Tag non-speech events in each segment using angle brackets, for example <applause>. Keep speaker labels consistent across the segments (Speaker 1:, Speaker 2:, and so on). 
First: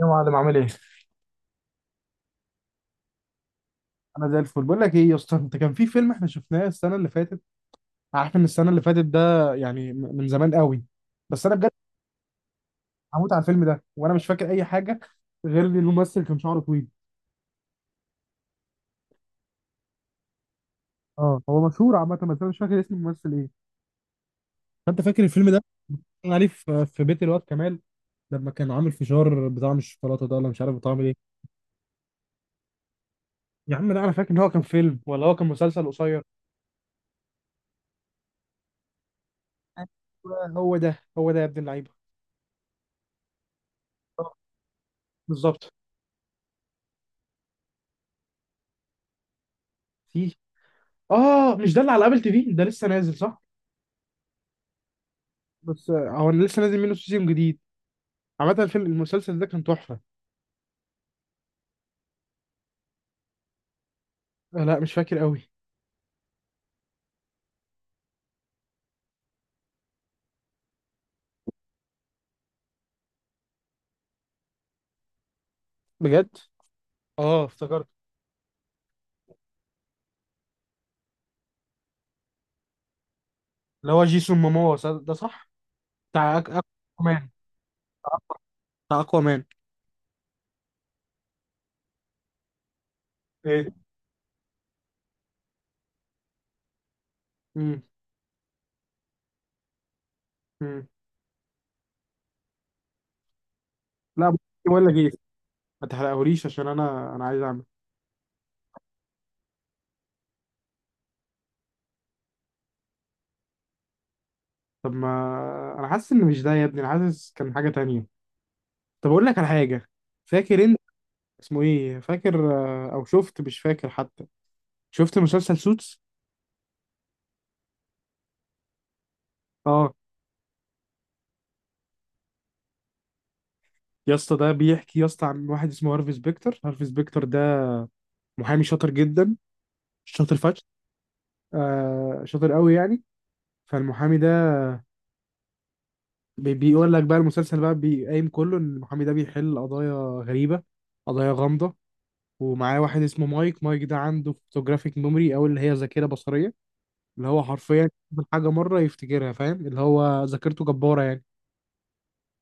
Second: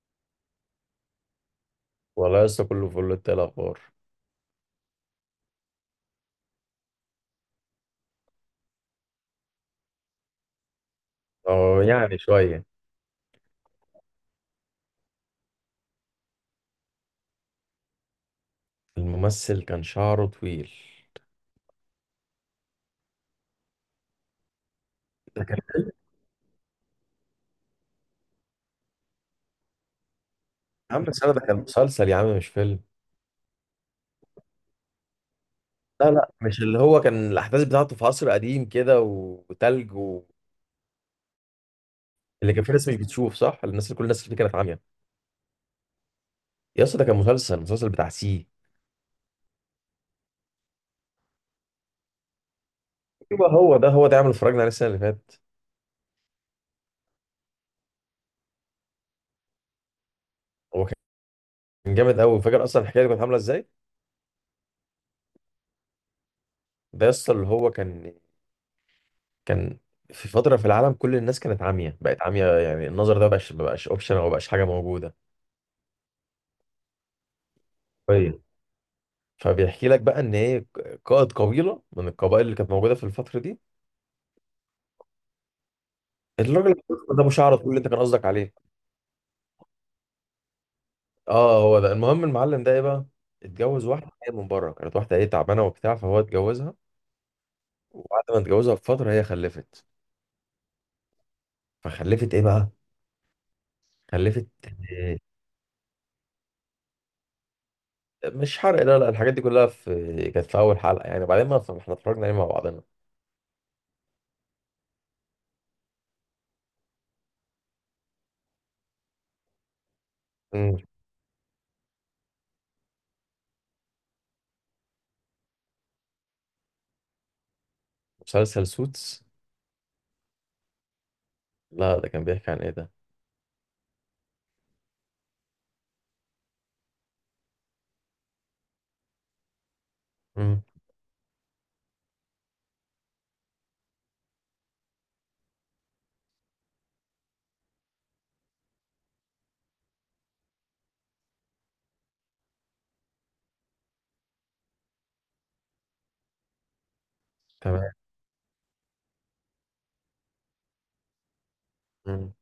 Speaker 1: يا معلم عامل ايه؟
Speaker 2: والله لسه كله فل، انت إيه الاخبار؟
Speaker 1: انا زي الفل، بقول لك ايه يا اسطى، انت كان في فيلم احنا شفناه السنه اللي فاتت. عارف ان السنه اللي فاتت ده يعني من زمان قوي. بس انا بجد
Speaker 2: اه يعني شوية.
Speaker 1: هموت على الفيلم ده وانا مش فاكر اي حاجه غير ان الممثل كان شعره طويل.
Speaker 2: الممثل كان شعره طويل.
Speaker 1: اه هو مشهور عامه، بس انا مش فاكر اسم الممثل ايه. فانت فاكر
Speaker 2: ده
Speaker 1: الفيلم
Speaker 2: كان.
Speaker 1: ده؟ كان عليه في بيت الواد كمال لما كان عامل فشار بطعم الشوكولاته ده، ولا مش عارف
Speaker 2: يا
Speaker 1: بطعم
Speaker 2: عم بس
Speaker 1: ايه.
Speaker 2: انا ده كان مسلسل يا عم، مش فيلم.
Speaker 1: يا عم لا، انا فاكر ان هو كان فيلم، ولا هو كان مسلسل
Speaker 2: لا
Speaker 1: قصير.
Speaker 2: لا، مش اللي هو كان الأحداث بتاعته في عصر قديم كده وتلج.
Speaker 1: أيوة، هو ده هو ده يا ابن اللعيبه.
Speaker 2: اللي كان فيه ناس مش بتشوف صح. الناس كل الناس اللي
Speaker 1: آه،
Speaker 2: فيه كانت عاميه.
Speaker 1: بالظبط.
Speaker 2: يا اسطى ده كان مسلسل بتاع سي.
Speaker 1: في. اه، مش ده اللي على ابل تي في ده لسه نازل صح؟
Speaker 2: يبقى هو ده هو ده عمل اتفرجنا عليه السنة اللي فاتت.
Speaker 1: بس هو انا لسه نازل منه سيزون جديد. عامة الفيلم المسلسل ده كان تحفة.
Speaker 2: هو كان جامد قوي. فاكر اصلا الحكايه دي كانت عامله ازاي؟
Speaker 1: آه، لا مش فاكر قوي.
Speaker 2: ده يا اسطى اللي هو كان في فتره في العالم كل الناس كانت عاميه، بقت عاميه، يعني النظر ده مبقاش اوبشن او مبقاش حاجه موجوده.
Speaker 1: بجد؟ اه افتكرت.
Speaker 2: طيب. فبيحكي لك بقى ان هي قائد قبيله من القبائل اللي كانت موجوده في الفتره دي.
Speaker 1: اللي هو جيسون موموا ده صح؟ بتاع أك-
Speaker 2: الراجل الأسود ده
Speaker 1: اكوامان.
Speaker 2: ابو شعر طويل اللي انت كان قصدك عليه.
Speaker 1: بتاع اكوامان.
Speaker 2: اه هو ده. المهم المعلم ده ايه بقى؟
Speaker 1: ايه.
Speaker 2: اتجوز واحده جايه من بره، كانت واحده ايه تعبانه وبتاع، فهو اتجوزها.
Speaker 1: امم.
Speaker 2: وبعد ما اتجوزها بفتره هي خلفت.
Speaker 1: امم.
Speaker 2: فخلفت ايه بقى؟
Speaker 1: لا،
Speaker 2: خلفت.
Speaker 1: بقول لك ايه، ما تحرقهوليش، عشان انا عايز اعمل.
Speaker 2: آه، مش حرق، لا لا، الحاجات دي كلها كانت في اول حلقه، يعني بعدين ما احنا اتفرجنا عليه مع بعضنا.
Speaker 1: طب ما انا حاسس ان مش ده يا ابني، انا حاسس كان حاجة تانية. طب اقول لك على حاجة، فاكر
Speaker 2: مم.
Speaker 1: انت اسمه ايه؟ فاكر؟ آه، او شفت؟ مش فاكر حتى. شفت مسلسل سوتس؟
Speaker 2: مسلسل سوتس.
Speaker 1: اه.
Speaker 2: لا ده كان بيحكي عن ايه ده؟
Speaker 1: يا اسطى ده بيحكي يا اسطى عن واحد اسمه هارفي سبيكتر. هارفي سبيكتر ده محامي شاطر جدا، شاطر
Speaker 2: مم.
Speaker 1: فشخ. آه، شاطر قوي يعني. فالمحامي ده بيقول لك بقى المسلسل بقى بيقايم كله ان المحامي ده بيحل قضايا غريبة، قضايا غامضة. ومعاه واحد اسمه مايك. مايك ده عنده فوتوجرافيك ميموري، او اللي هي ذاكرة بصرية، اللي هو حرفيا
Speaker 2: تمام.
Speaker 1: يشوف الحاجة مرة يفتكرها، فاهم؟ اللي هو ذاكرته جبارة يعني.
Speaker 2: مم.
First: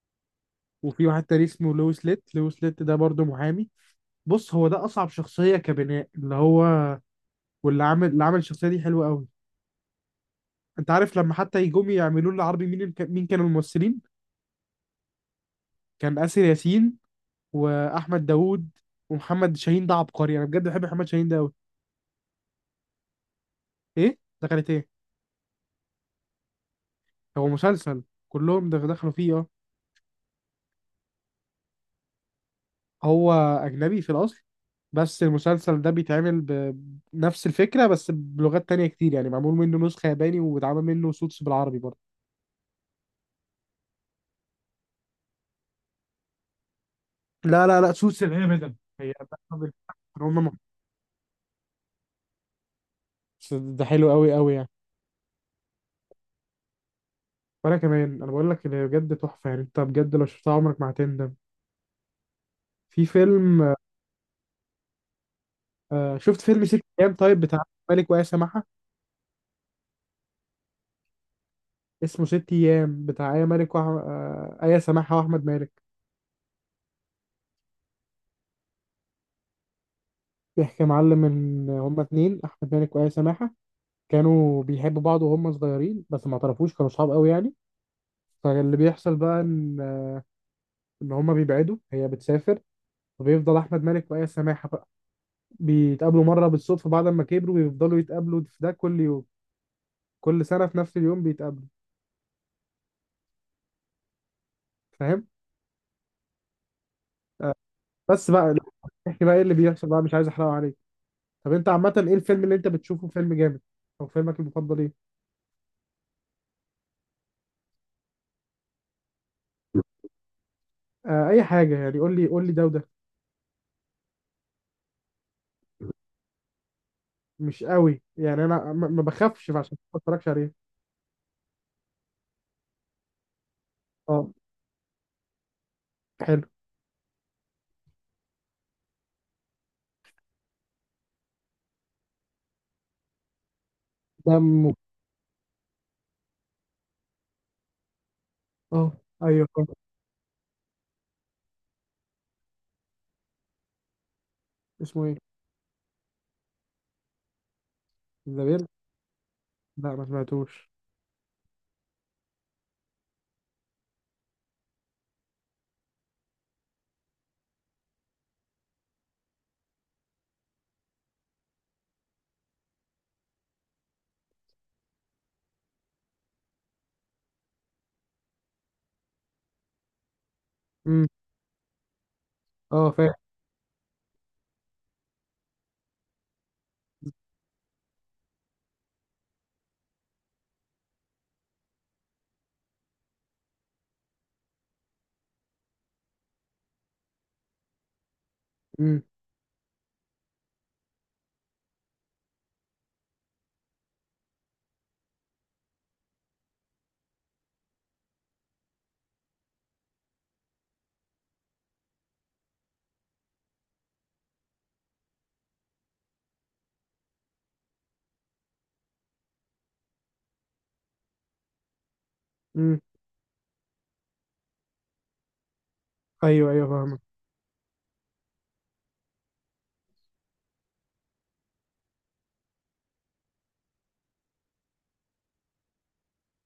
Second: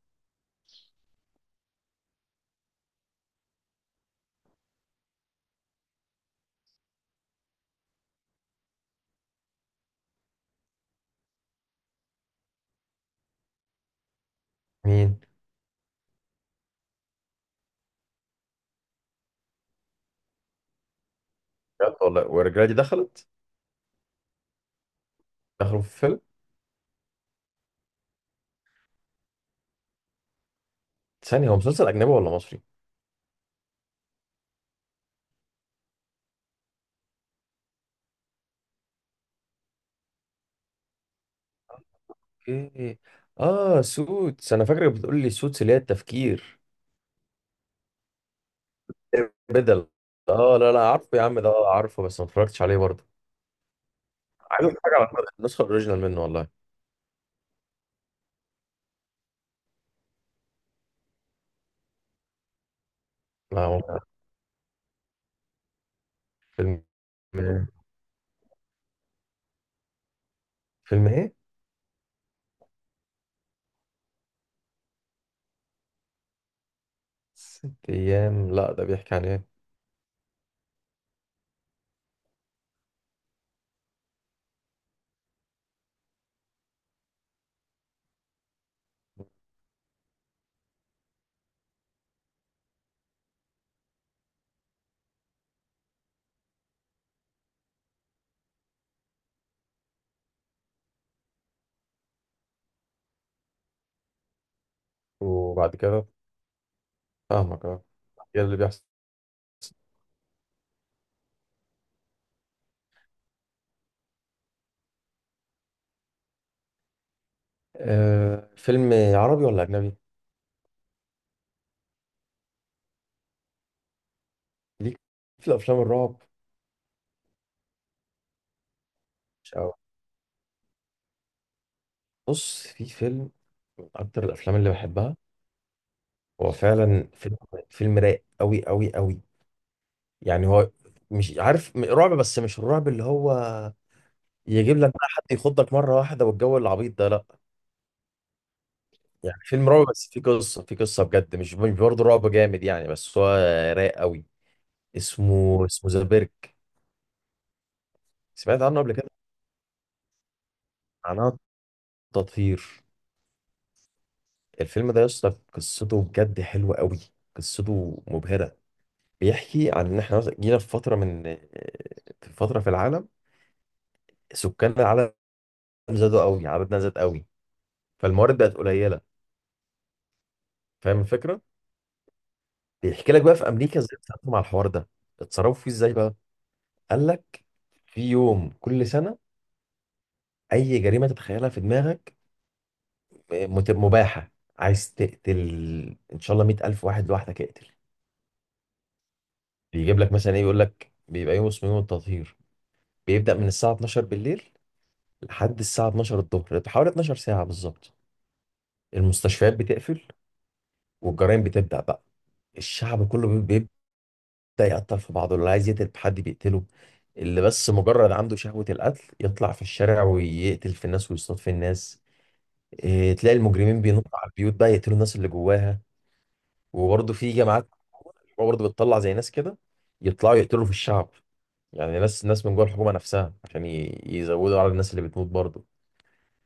Speaker 1: وفي واحد تاني اسمه لويس ليت. لويس ليت ده برضه محامي. بص، هو ده اصعب شخصية كبناء، اللي هو، واللي عامل، اللي عامل الشخصية دي حلوة قوي. انت عارف لما حتى يجوم يعملوا له عربي، مين مين كانوا الممثلين؟
Speaker 2: مين؟
Speaker 1: كان آسر ياسين واحمد داوود ومحمد شاهين. ده عبقري، انا بجد بحب محمد شاهين ده قوي.
Speaker 2: بجد والله. والرجاله دي دخلت
Speaker 1: ايه دخلت ايه؟
Speaker 2: اخر فيلم.
Speaker 1: هو مسلسل. كلهم دخلوا فيه، اه.
Speaker 2: ثانيه، هو مسلسل اجنبي ولا مصري؟
Speaker 1: هو اجنبي في الاصل، بس المسلسل ده بيتعمل بنفس الفكره، بس بلغات تانية كتير، يعني معمول منه نسخه ياباني، واتعمل منه سوتس بالعربي برضه.
Speaker 2: اوكي. اه سوتس، انا فاكرك بتقول لي سوتس اللي هي التفكير.
Speaker 1: لا سوتس اللي هي بدل هي. بدل.
Speaker 2: بدل.
Speaker 1: هم م-
Speaker 2: اه لا لا، عارفه يا عم ده، آه، عارفه بس ما اتفرجتش عليه برضه.
Speaker 1: بس ده حلو قوي قوي
Speaker 2: عايز
Speaker 1: يعني.
Speaker 2: اتفرج على النسخه الاوريجينال منه والله.
Speaker 1: وانا كمان، انا بقول لك اللي بجد تحفه يعني، انت بجد لو شفتها عمرك ما هتندم. في
Speaker 2: لا
Speaker 1: فيلم،
Speaker 2: هو
Speaker 1: آه شفت فيلم ست
Speaker 2: فيلم.
Speaker 1: ايام؟ طيب، بتاع مالك وآية سماحة.
Speaker 2: فيلم ايه؟
Speaker 1: اسمه ست ايام، بتاع آية مالك وأح... آه آية سماحة وأحمد مالك.
Speaker 2: ست ايام، لا ده بيحكي عن ايه؟
Speaker 1: بيحكي يا معلم إن هما اتنين، أحمد مالك وآية سماحة، كانوا بيحبوا بعض وهم صغيرين بس ما اعترفوش، كانوا صحاب قوي يعني. فاللي بيحصل بقى إن هما بيبعدوا، هي بتسافر، وبيفضل أحمد مالك وآية سماحة بقى بيتقابلوا مرة بالصدفة بعد ما كبروا، بيفضلوا يتقابلوا في ده كل يوم، كل سنة في نفس اليوم بيتقابلوا، فاهم؟
Speaker 2: وبعد كده، فاهمك اه.
Speaker 1: بس
Speaker 2: ايه
Speaker 1: بقى،
Speaker 2: اللي بيحصل؟
Speaker 1: احكي بقى ايه اللي بيحصل بقى؟ مش عايز احرقه عليك. طب انت عامة ايه الفيلم اللي انت بتشوفه فيلم جامد، او فيلمك المفضل ايه؟
Speaker 2: آه، فيلم عربي ولا اجنبي؟
Speaker 1: آه اي حاجة يعني، قول لي قول لي ده وده.
Speaker 2: ليك في الافلام الرعب.
Speaker 1: مش قوي يعني، انا ما بخافش،
Speaker 2: مش قوي.
Speaker 1: فعشان كده ما اتفرجش عليه.
Speaker 2: بص في فيلم من اكتر
Speaker 1: اه،
Speaker 2: الافلام اللي بحبها.
Speaker 1: حلو.
Speaker 2: هو فعلا فيلم، فيلم رايق قوي قوي قوي. يعني هو مش عارف، رعب بس مش الرعب اللي هو
Speaker 1: دمه،
Speaker 2: يجيب لك بقى حد يخضك مره واحده والجو العبيط ده، لا.
Speaker 1: اه.
Speaker 2: يعني
Speaker 1: ايوه، آه.
Speaker 2: فيلم رعب بس فيه قصه بجد، مش برضه رعب جامد يعني، بس هو رايق قوي.
Speaker 1: اسمه ايه؟
Speaker 2: اسمه ذا بيرك.
Speaker 1: زبير؟
Speaker 2: سمعت عنه قبل كده؟
Speaker 1: لا ما سمعتوش.
Speaker 2: معناه تطهير. الفيلم ده يا اسطى قصته بجد حلوه قوي. قصته مبهره. بيحكي عن ان احنا مثلا جينا في فتره من، في فتره في العالم سكان العالم زادوا قوي، عددنا زاد قوي، فالموارد بقت قليله. فاهم
Speaker 1: امم.
Speaker 2: الفكره؟
Speaker 1: اه
Speaker 2: بيحكي
Speaker 1: فاهم.
Speaker 2: لك بقى في امريكا ازاي اتصرفوا مع الحوار ده، اتصرفوا فيه ازاي بقى. قال لك في يوم كل سنه اي جريمه تتخيلها في دماغك، مباحه. عايز تقتل، ان شاء الله 100,000 واحد لوحدك، اقتل.
Speaker 1: امم.
Speaker 2: بيجيب لك مثلا ايه، يقول لك بيبقى يوم اسمه يوم التطهير، بيبدأ من الساعه 12 بالليل لحد الساعه 12 الظهر، حوالي 12 ساعه بالظبط. المستشفيات بتقفل والجرائم بتبدأ بقى. الشعب كله بيبدأ، ده يقتل في بعضه، اللي عايز يقتل حد بيقتله، اللي بس مجرد عنده شهوة القتل يطلع في الشارع ويقتل في الناس ويصطاد في الناس.
Speaker 1: امم.
Speaker 2: إيه، تلاقي المجرمين بينطوا على البيوت بقى يقتلوا الناس اللي جواها.
Speaker 1: ايوه ايوه فاهمك.
Speaker 2: وبرضه في جماعات برضه بتطلع زي ناس كده يطلعوا يقتلوا في الشعب، يعني ناس من جوه الحكومة نفسها عشان يزودوا على الناس اللي بتموت برضه.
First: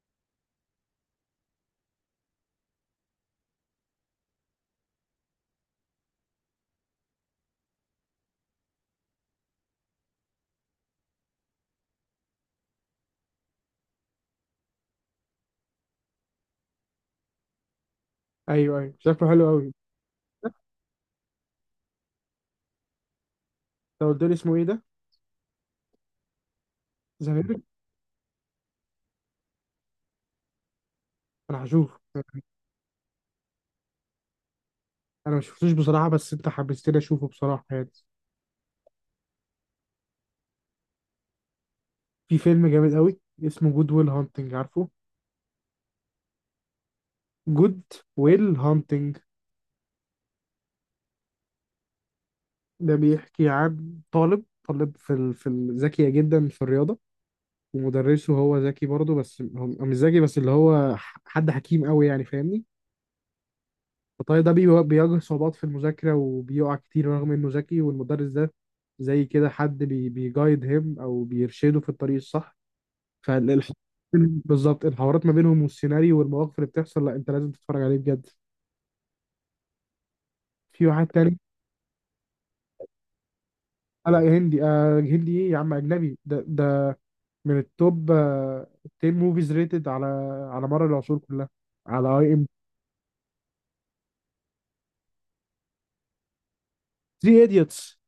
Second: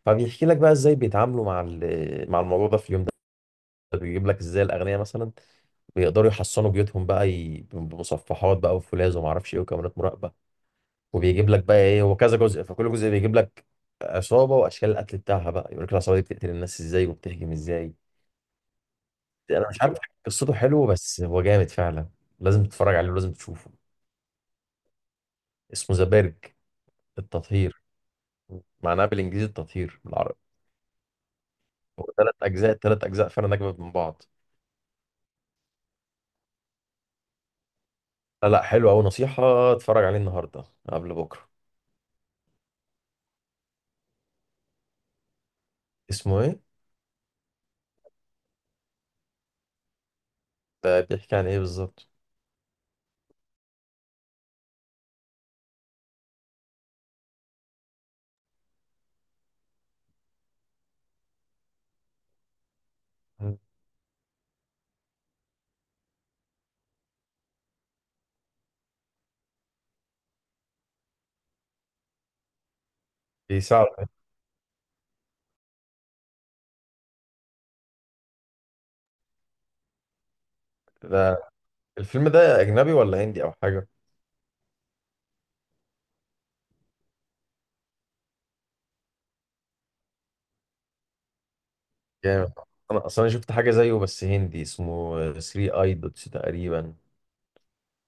Speaker 2: فبيحكي لك بقى ازاي بيتعاملوا مع الموضوع ده في اليوم ده. بيجيب لك ازاي الاغنياء مثلا بيقدروا يحصنوا بيوتهم بقى بمصفحات بقى وفولاذ وما اعرفش ايه وكاميرات مراقبة. وبيجيب لك بقى ايه، هو كذا جزء، فكل جزء بيجيب لك عصابه واشكال القتل بتاعها بقى، يقول لك العصابه دي بتقتل الناس ازاي وبتهجم ازاي.
Speaker 1: ايوه ايوه شكله حلو
Speaker 2: انا
Speaker 1: قوي.
Speaker 2: مش عارف. <laughs> قصته حلوه بس هو جامد فعلا. لازم تتفرج عليه ولازم تشوفه.
Speaker 1: لو قلت لي اسمه ايه ده؟
Speaker 2: اسمه ذا بيرج.
Speaker 1: زبير؟
Speaker 2: التطهير. معناه بالانجليزي التطهير بالعربي.
Speaker 1: انا هشوفه.
Speaker 2: هو ثلاث اجزاء فعلا، اجمد من بعض.
Speaker 1: انا ما شفتوش بصراحة، بس انت حبستني اشوفه بصراحة يعني.
Speaker 2: لا لا، حلو قوي، نصيحه اتفرج عليه النهارده قبل بكره.
Speaker 1: في فيلم جامد قوي اسمه جود ويل هانتنج، عارفه؟
Speaker 2: اسمه ايه
Speaker 1: جود ويل هانتنج
Speaker 2: ده؟ بيحكي عن ايه بالظبط؟
Speaker 1: ده بيحكي عن طالب، طالب ذكية جدا في الرياضة، ومدرسه. هو ذكي برضه، بس هو مش ذكي بس، اللي هو حد حكيم قوي يعني، فاهمني؟ فالطالب ده بيواجه صعوبات في المذاكرة وبيقع كتير رغم انه ذكي، والمدرس ده زي كده حد بيجايد هيم، او بيرشده في الطريق الصح. فالح...
Speaker 2: بيساعد.
Speaker 1: بالظبط، الحوارات ما بينهم والسيناريو والمواقف اللي بتحصل، لا انت لازم تتفرج عليه بجد. في واحد تاني.
Speaker 2: ده الفيلم ده اجنبي ولا هندي او حاجه؟
Speaker 1: آه لا يا هندي، آه هندي ايه يا عم، اجنبي ده ده، من التوب آه، 10 موفيز ريتد على على مر العصور كلها، على اي ام.
Speaker 2: جامد. انا اصلا شفت حاجه زيه بس هندي، اسمه 3 ايدوتس تقريبا.
Speaker 1: 3 ايديوتس،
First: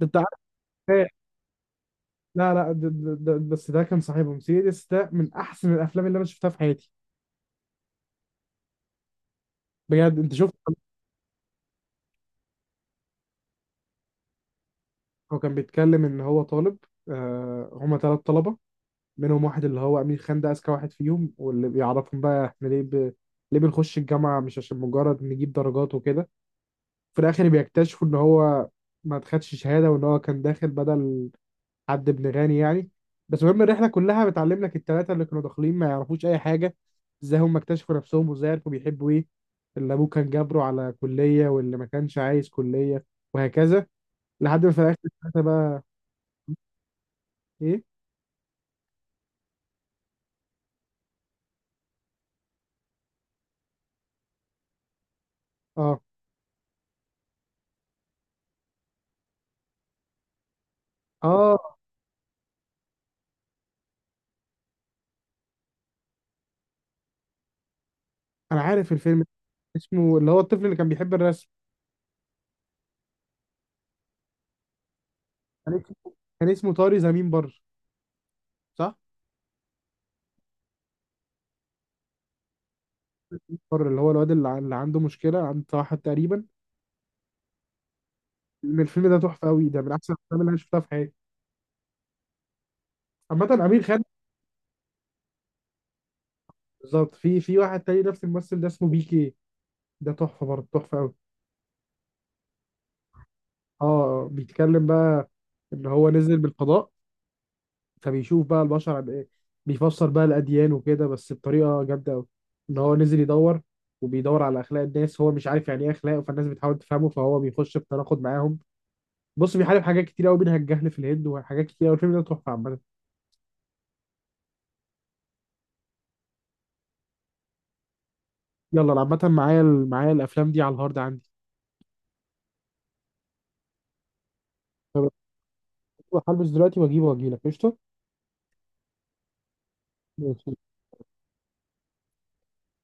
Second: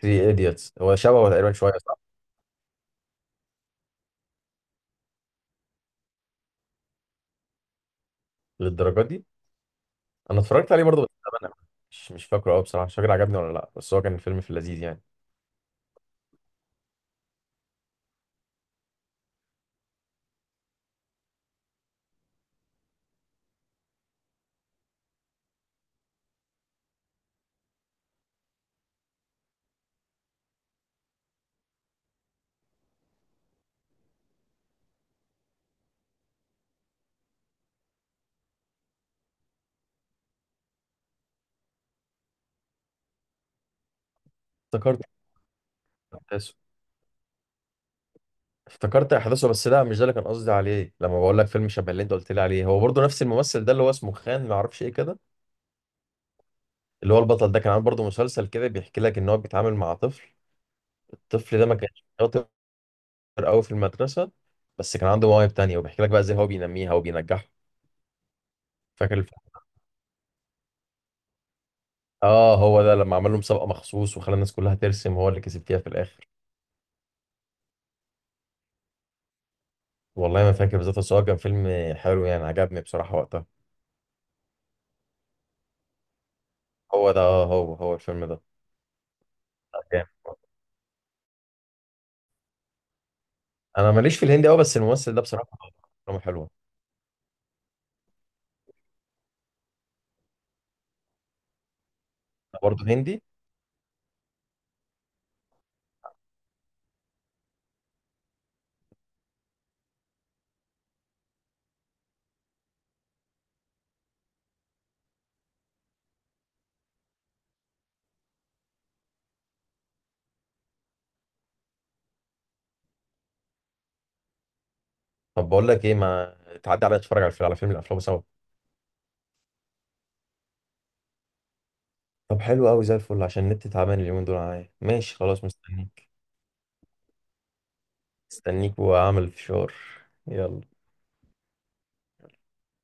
Speaker 1: ده انت عارف.
Speaker 2: ايديتس، هو
Speaker 1: إيه؟
Speaker 2: شبهه تقريبا شويه، صح؟
Speaker 1: لا لا ده بس ده كان صاحبهم. 3 ايديوتس ده من احسن الافلام اللي انا شفتها في حياتي.
Speaker 2: للدرجه دي؟
Speaker 1: بجد، انت
Speaker 2: انا
Speaker 1: شفت؟
Speaker 2: اتفرجت عليه برضه بس زمان أوي. مش فاكره قوي بصراحه، مش فاكر عجبني ولا لا، بس هو كان الفيلم في اللذيذ يعني.
Speaker 1: هو كان بيتكلم ان هو طالب، آه هما ثلاث طلبه، منهم واحد اللي هو امير خان، ده اذكى واحد فيهم، واللي بيعرفهم بقى احنا ليه ليه بنخش الجامعه، مش عشان مجرد نجيب درجات وكده. في الاخر بيكتشفوا ان هو ما خدش شهاده، وان هو كان داخل بدل حد ابن غني يعني. بس المهم الرحله كلها بتعلم لك الثلاثه اللي كانوا داخلين ما يعرفوش اي حاجه، ازاي هم اكتشفوا نفسهم، وازاي عرفوا بيحبوا ايه، اللي ابوه كان جابره على كليه، واللي ما كانش عايز كليه، وهكذا. لحد ما في الاخر
Speaker 2: افتكرت
Speaker 1: الثلاثه بقى،
Speaker 2: احداثه.
Speaker 1: ايه؟
Speaker 2: افتكرت احداثه، بس لا مش ده اللي كان قصدي عليه لما بقول لك فيلم شبه اللي انت قلت لي عليه. هو برضه نفس الممثل ده اللي هو اسمه خان ما اعرفش ايه كده.
Speaker 1: اه.
Speaker 2: اللي هو البطل ده كان عامل برضه مسلسل كده بيحكي لك ان هو بيتعامل مع طفل.
Speaker 1: اه
Speaker 2: الطفل ده ما كانش شاطر قوي في المدرسة، بس كان عنده مواهب تانية وبيحكي لك بقى ازاي هو بينميها وبينجحها.
Speaker 1: انا عارف
Speaker 2: فاكر
Speaker 1: الفيلم.
Speaker 2: الف...
Speaker 1: اسمه، اللي هو الطفل اللي كان بيحب الرسم،
Speaker 2: اه هو ده لما عمل له مسابقة مخصوص وخلى الناس كلها ترسم، هو اللي كسب
Speaker 1: كان
Speaker 2: فيها في
Speaker 1: اسمه،
Speaker 2: الآخر.
Speaker 1: كان اسمه طاري زمين بر، صح؟
Speaker 2: والله ما فاكر بالظبط، بس هو كان فيلم حلو يعني، عجبني بصراحة وقتها.
Speaker 1: بر، اللي هو الواد اللي اللي عنده مشكله، عنده توحد تقريبا.
Speaker 2: هو ده اه هو الفيلم ده.
Speaker 1: الفيلم ده تحفه قوي،
Speaker 2: لا،
Speaker 1: ده من
Speaker 2: جامد.
Speaker 1: احسن الافلام اللي انا شفتها في حياتي. عامه امير
Speaker 2: انا
Speaker 1: خان.
Speaker 2: ماليش في الهندي قوي بس الممثل ده بصراحة افلامه حلوة.
Speaker 1: بالظبط، في واحد تاني نفس الممثل ده اسمه بي كي. ده تحفه برضه، تحفه قوي.
Speaker 2: برضه هندي؟
Speaker 1: اه. آه، بيتكلم بقى ان هو نزل بالفضاء، فبيشوف بقى البشر عن ايه، بيفسر بقى الاديان وكده بس بطريقه جامده قوي. ان هو نزل يدور، وبيدور على اخلاق الناس. هو مش عارف يعني ايه اخلاق، فالناس بتحاول تفهمه، فهو بيخش في تناقض معاهم. بص، بيحارب حاجات كتير قوي منها الجهل في الهند وحاجات كتير قوي. الفيلم ده تحفه عامه.
Speaker 2: طب بقول لك ايه، ما تعدي عليا نتفرج على الفيلم، على فيلم الافلام سوا.
Speaker 1: يلا أنا عامه معايا معايا الافلام دي على الهارد عندي.
Speaker 2: طب حلو قوي زي الفل، عشان النت تعبان اليومين دول معايا،
Speaker 1: طب
Speaker 2: ماشي، خلاص مستنيك.
Speaker 1: هلبس دلوقتي واجيبه واجيلك قشطه.
Speaker 2: مستنيك واعمل فشار.
Speaker 1: ماشي.
Speaker 2: يلا.